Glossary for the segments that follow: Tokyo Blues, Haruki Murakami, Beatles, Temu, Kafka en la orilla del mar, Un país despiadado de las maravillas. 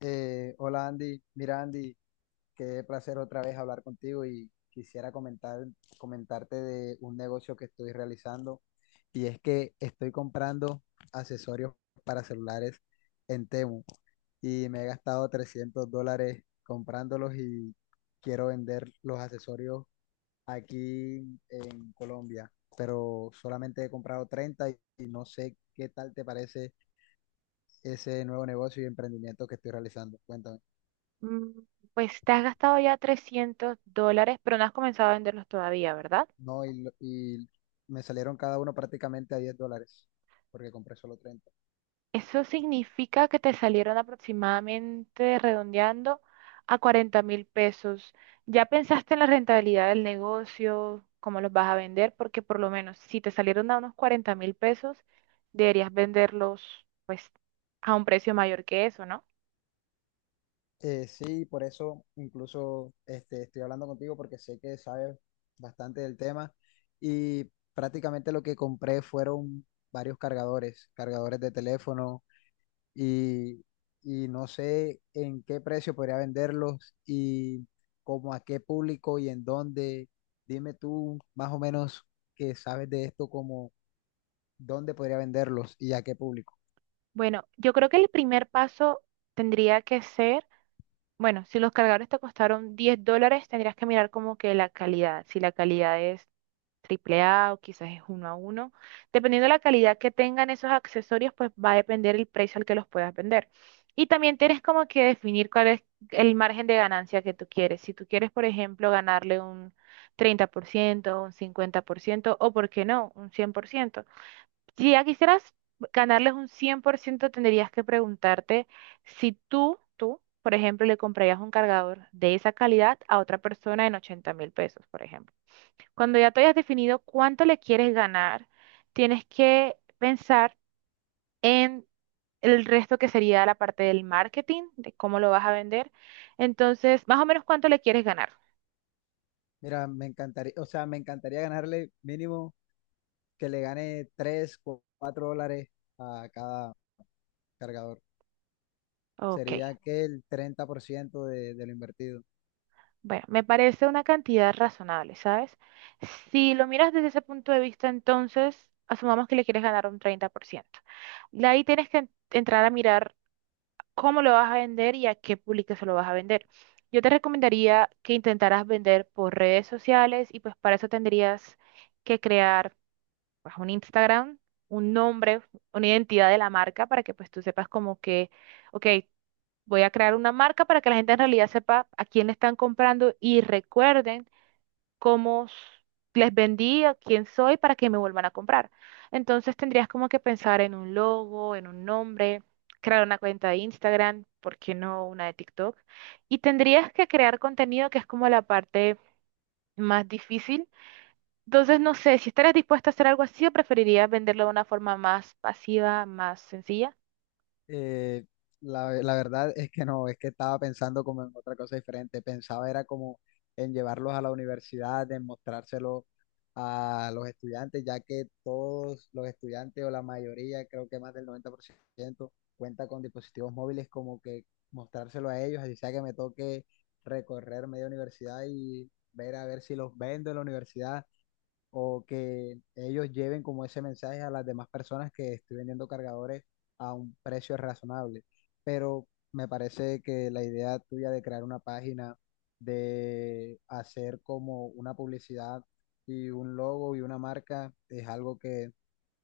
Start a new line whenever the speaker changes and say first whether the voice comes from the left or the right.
left: Hola Andy, mira Andy, qué placer otra vez hablar contigo y quisiera comentarte de un negocio que estoy realizando y es que estoy comprando accesorios para celulares en Temu y me he gastado $300 comprándolos y quiero vender los accesorios aquí en Colombia, pero solamente he comprado 30 y no sé qué tal te parece ese nuevo negocio y emprendimiento que estoy realizando. Cuéntame.
right: Mm, Pues te has gastado ya $300, pero no has comenzado a venderlos todavía, ¿verdad?
left: No, y me salieron cada uno prácticamente a $10, porque compré solo 30.
right: Eso significa que te salieron aproximadamente, redondeando, a 40.000 pesos. ¿Ya pensaste en la rentabilidad del negocio, cómo los vas a vender? Porque por lo menos si te salieron a unos 40.000 pesos, deberías venderlos pues a un precio mayor que eso, ¿no?
left: Sí, por eso incluso estoy hablando contigo porque sé que sabes bastante del tema y prácticamente lo que compré fueron varios cargadores, cargadores de teléfono y, y no sé en qué precio podría venderlos y como a qué público y en dónde. Dime tú más o menos que sabes de esto dónde podría venderlos y a qué público.
right: Bueno, yo creo que el primer paso tendría que ser. Bueno, si los cargadores te costaron $10, tendrías que mirar como que la calidad, si la calidad es triple A o quizás es uno a uno. Dependiendo de la calidad que tengan esos accesorios, pues va a depender el precio al que los puedas vender. Y también tienes como que definir cuál es el margen de ganancia que tú quieres. Si tú quieres, por ejemplo, ganarle un 30%, un 50%, o, ¿por qué no?, un 100%. Si ya quisieras ganarles un 100%, tendrías que preguntarte si tú, por ejemplo, le comprarías un cargador de esa calidad a otra persona en 80.000 pesos, por ejemplo. Cuando ya te hayas definido cuánto le quieres ganar, tienes que pensar en el resto que sería la parte del marketing, de cómo lo vas a vender. Entonces, más o menos cuánto le quieres ganar.
left: Mira, me encantaría, o sea, me encantaría ganarle mínimo que le gane $3, $4 a cada cargador.
right: Ok.
left: Sería que el 30% de lo invertido.
right: Bueno, me parece una cantidad razonable, ¿sabes? Si lo miras desde ese punto de vista, entonces asumamos que le quieres ganar un 30%. De ahí tienes que entrar a mirar cómo lo vas a vender y a qué público se lo vas a vender. Yo te recomendaría que intentaras vender por redes sociales y pues para eso tendrías que crear pues, un Instagram, un nombre, una identidad de la marca para que pues tú sepas como que, ok, voy a crear una marca para que la gente en realidad sepa a quién le están comprando y recuerden cómo les vendí, a quién soy, para que me vuelvan a comprar. Entonces tendrías como que pensar en un logo, en un nombre, crear una cuenta de Instagram, ¿por qué no una de TikTok? Y tendrías que crear contenido que es como la parte más difícil. Entonces, no sé, si estarías dispuesta a hacer algo así, o preferirías venderlo de una forma más pasiva, más sencilla.
left: Eh, la verdad es que no, es que estaba pensando como en otra cosa diferente. Pensaba era como en llevarlos a la universidad, en mostrárselo a los estudiantes, ya que todos los estudiantes o la mayoría, creo que más del 90% cuenta con dispositivos móviles, como que mostrárselo a ellos, así sea que me toque recorrer media universidad y ver a ver si los vendo en la universidad o que ellos lleven como ese mensaje a las demás personas que estoy vendiendo cargadores a un precio razonable. Pero me parece que la idea tuya de crear una página, de hacer como una publicidad y un logo y una marca es algo que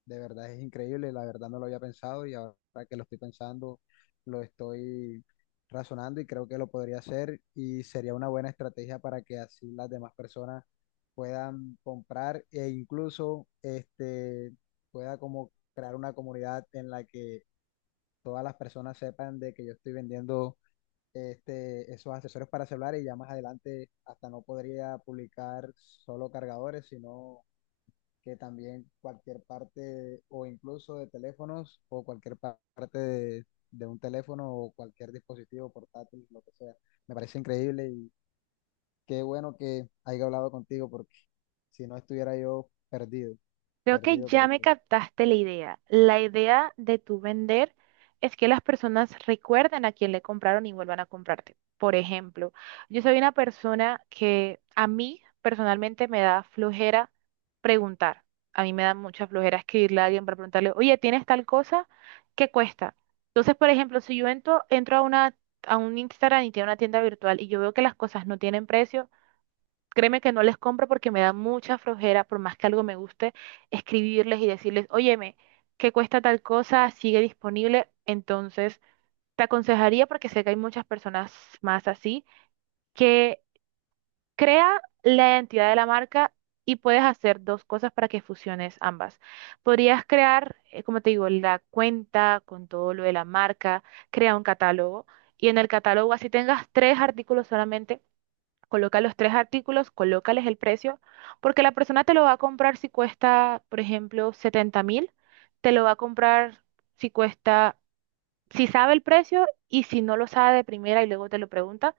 left: de verdad es increíble, la verdad no lo había pensado y ahora que lo estoy pensando, lo estoy razonando y creo que lo podría hacer y sería una buena estrategia para que así las demás personas puedan comprar e incluso pueda como crear una comunidad en la que todas las personas sepan de que yo estoy vendiendo esos accesorios para celulares y ya más adelante hasta no podría publicar solo cargadores, sino que también cualquier parte o incluso de teléfonos o cualquier parte de un teléfono o cualquier dispositivo portátil, lo que sea. Me parece increíble y qué bueno que haya hablado contigo porque si no estuviera yo perdido,
right: Creo que
left: perdido,
right: ya me
left: perdido.
right: captaste la idea. La idea de tu vender es que las personas recuerden a quién le compraron y vuelvan a comprarte. Por ejemplo, yo soy una persona que a mí personalmente me da flojera preguntar. A mí me da mucha flojera escribirle a alguien para preguntarle, oye, ¿tienes tal cosa? ¿Qué cuesta? Entonces, por ejemplo, si yo entro a una, a un Instagram y tiene una tienda virtual y yo veo que las cosas no tienen precio, créeme que no les compro porque me da mucha flojera, por más que algo me guste, escribirles y decirles, óyeme, ¿qué cuesta tal cosa? ¿Sigue disponible? Entonces, te aconsejaría, porque sé que hay muchas personas más así, que crea la identidad de la marca y puedes hacer dos cosas para que fusiones ambas. Podrías crear, como te digo, la cuenta con todo lo de la marca, crea un catálogo y en el catálogo así tengas tres artículos solamente. Coloca los tres artículos, colócales el precio, porque la persona te lo va a comprar si cuesta, por ejemplo, 70.000, te lo va a comprar si cuesta, si sabe el precio y si no lo sabe de primera y luego te lo pregunta,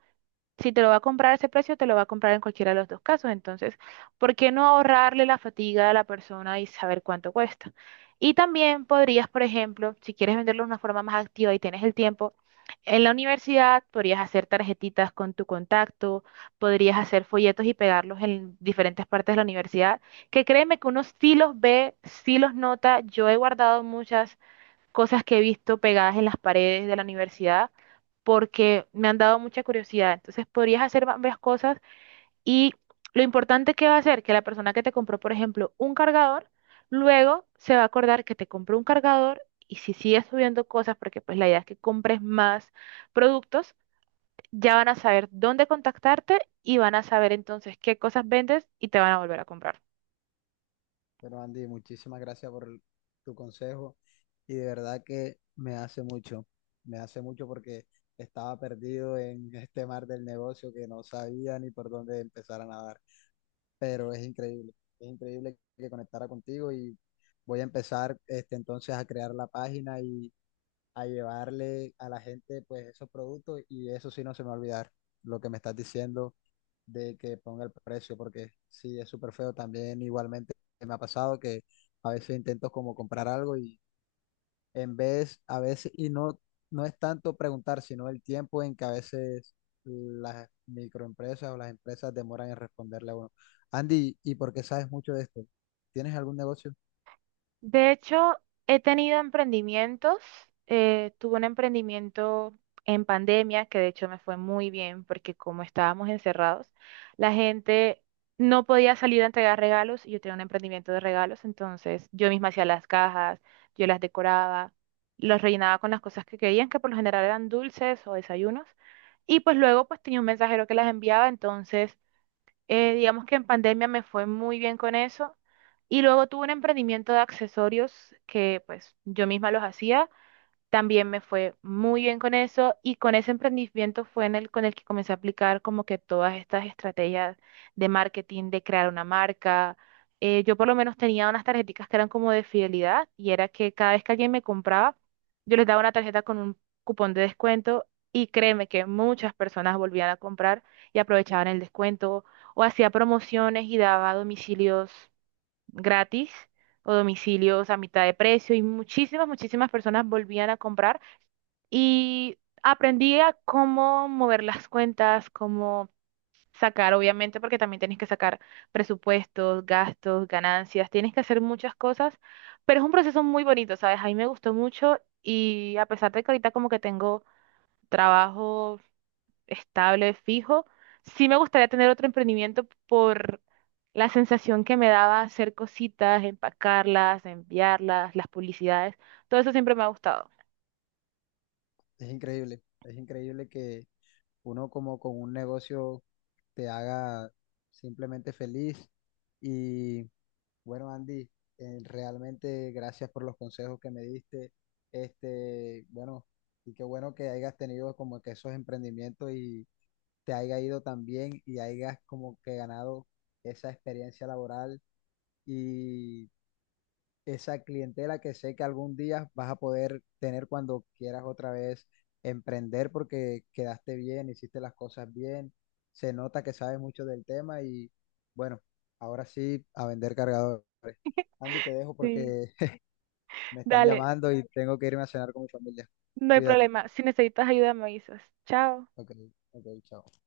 right: si te lo va a comprar a ese precio, te lo va a comprar en cualquiera de los dos casos. Entonces, ¿por qué no ahorrarle la fatiga a la persona y saber cuánto cuesta? Y también podrías, por ejemplo, si quieres venderlo de una forma más activa y tienes el tiempo, en la universidad podrías hacer tarjetitas con tu contacto, podrías hacer folletos y pegarlos en diferentes partes de la universidad, que créeme que uno sí los ve, sí los nota. Yo he guardado muchas cosas que he visto pegadas en las paredes de la universidad porque me han dado mucha curiosidad. Entonces podrías hacer varias cosas y lo importante que va a ser que la persona que te compró, por ejemplo, un cargador, luego se va a acordar que te compró un cargador y si sigues subiendo cosas, porque pues la idea es que compres más productos, ya van a saber dónde contactarte y van a saber entonces qué cosas vendes y te van a volver a comprar.
left: Pero Andy, muchísimas gracias por tu consejo y de verdad que me hace mucho porque estaba perdido en este mar del negocio que no sabía ni por dónde empezar a nadar. Pero es increíble que conectara contigo y voy a empezar entonces a crear la página y a llevarle a la gente pues esos productos y eso sí no se me va a olvidar lo que me estás diciendo de que ponga el precio porque sí es súper feo también igualmente me ha pasado que a veces intento como comprar algo y en vez, a veces, y no, no es tanto preguntar, sino el tiempo en que a veces las microempresas o las empresas demoran en responderle a uno. Andy, ¿y por qué sabes mucho de esto? ¿Tienes algún negocio?
right: De hecho, he tenido emprendimientos. Tuve un emprendimiento en pandemia que de hecho me fue muy bien porque como estábamos encerrados, la gente no podía salir a entregar regalos y yo tenía un emprendimiento de regalos, entonces yo misma hacía las cajas, yo las decoraba, los rellenaba con las cosas que querían, que por lo general eran dulces o desayunos. Y pues luego pues tenía un mensajero que las enviaba, entonces digamos que en pandemia me fue muy bien con eso. Y luego tuve un emprendimiento de accesorios que pues yo misma los hacía. También me fue muy bien con eso y con ese emprendimiento fue en el con el que comencé a aplicar como que todas estas estrategias de marketing, de crear una marca. Yo por lo menos tenía unas tarjeticas que eran como de fidelidad y era que cada vez que alguien me compraba, yo les daba una tarjeta con un cupón de descuento y créeme que muchas personas volvían a comprar y aprovechaban el descuento o hacía promociones y daba domicilios gratis o domicilios a mitad de precio y muchísimas, muchísimas personas volvían a comprar y aprendí a cómo mover las cuentas, cómo sacar, obviamente, porque también tienes que sacar presupuestos, gastos, ganancias, tienes que hacer muchas cosas, pero es un proceso muy bonito, ¿sabes? A mí me gustó mucho y a pesar de que ahorita como que tengo trabajo estable, fijo. Sí me gustaría tener otro emprendimiento por la sensación que me daba hacer cositas, empacarlas, enviarlas, las publicidades. Todo eso siempre me ha gustado.
left: Es increíble que uno como con un negocio te haga simplemente feliz. Y bueno, Andy, realmente gracias por los consejos que me diste. Bueno, y qué bueno que hayas tenido como que esos emprendimientos y te haya ido tan bien y hayas como que ganado esa experiencia laboral y esa clientela que sé que algún día vas a poder tener cuando quieras otra vez emprender porque quedaste bien, hiciste las cosas bien, se nota que sabes mucho del tema y bueno, ahora sí a vender cargadores. Andy, te dejo
right: Sí,
left: porque me están
right: dale,
left: llamando y tengo que irme a cenar con mi familia.
right: no hay
left: Cuídate.
right: problema. Si necesitas ayuda, me avisas. Chao.
left: Ok, ok, chao.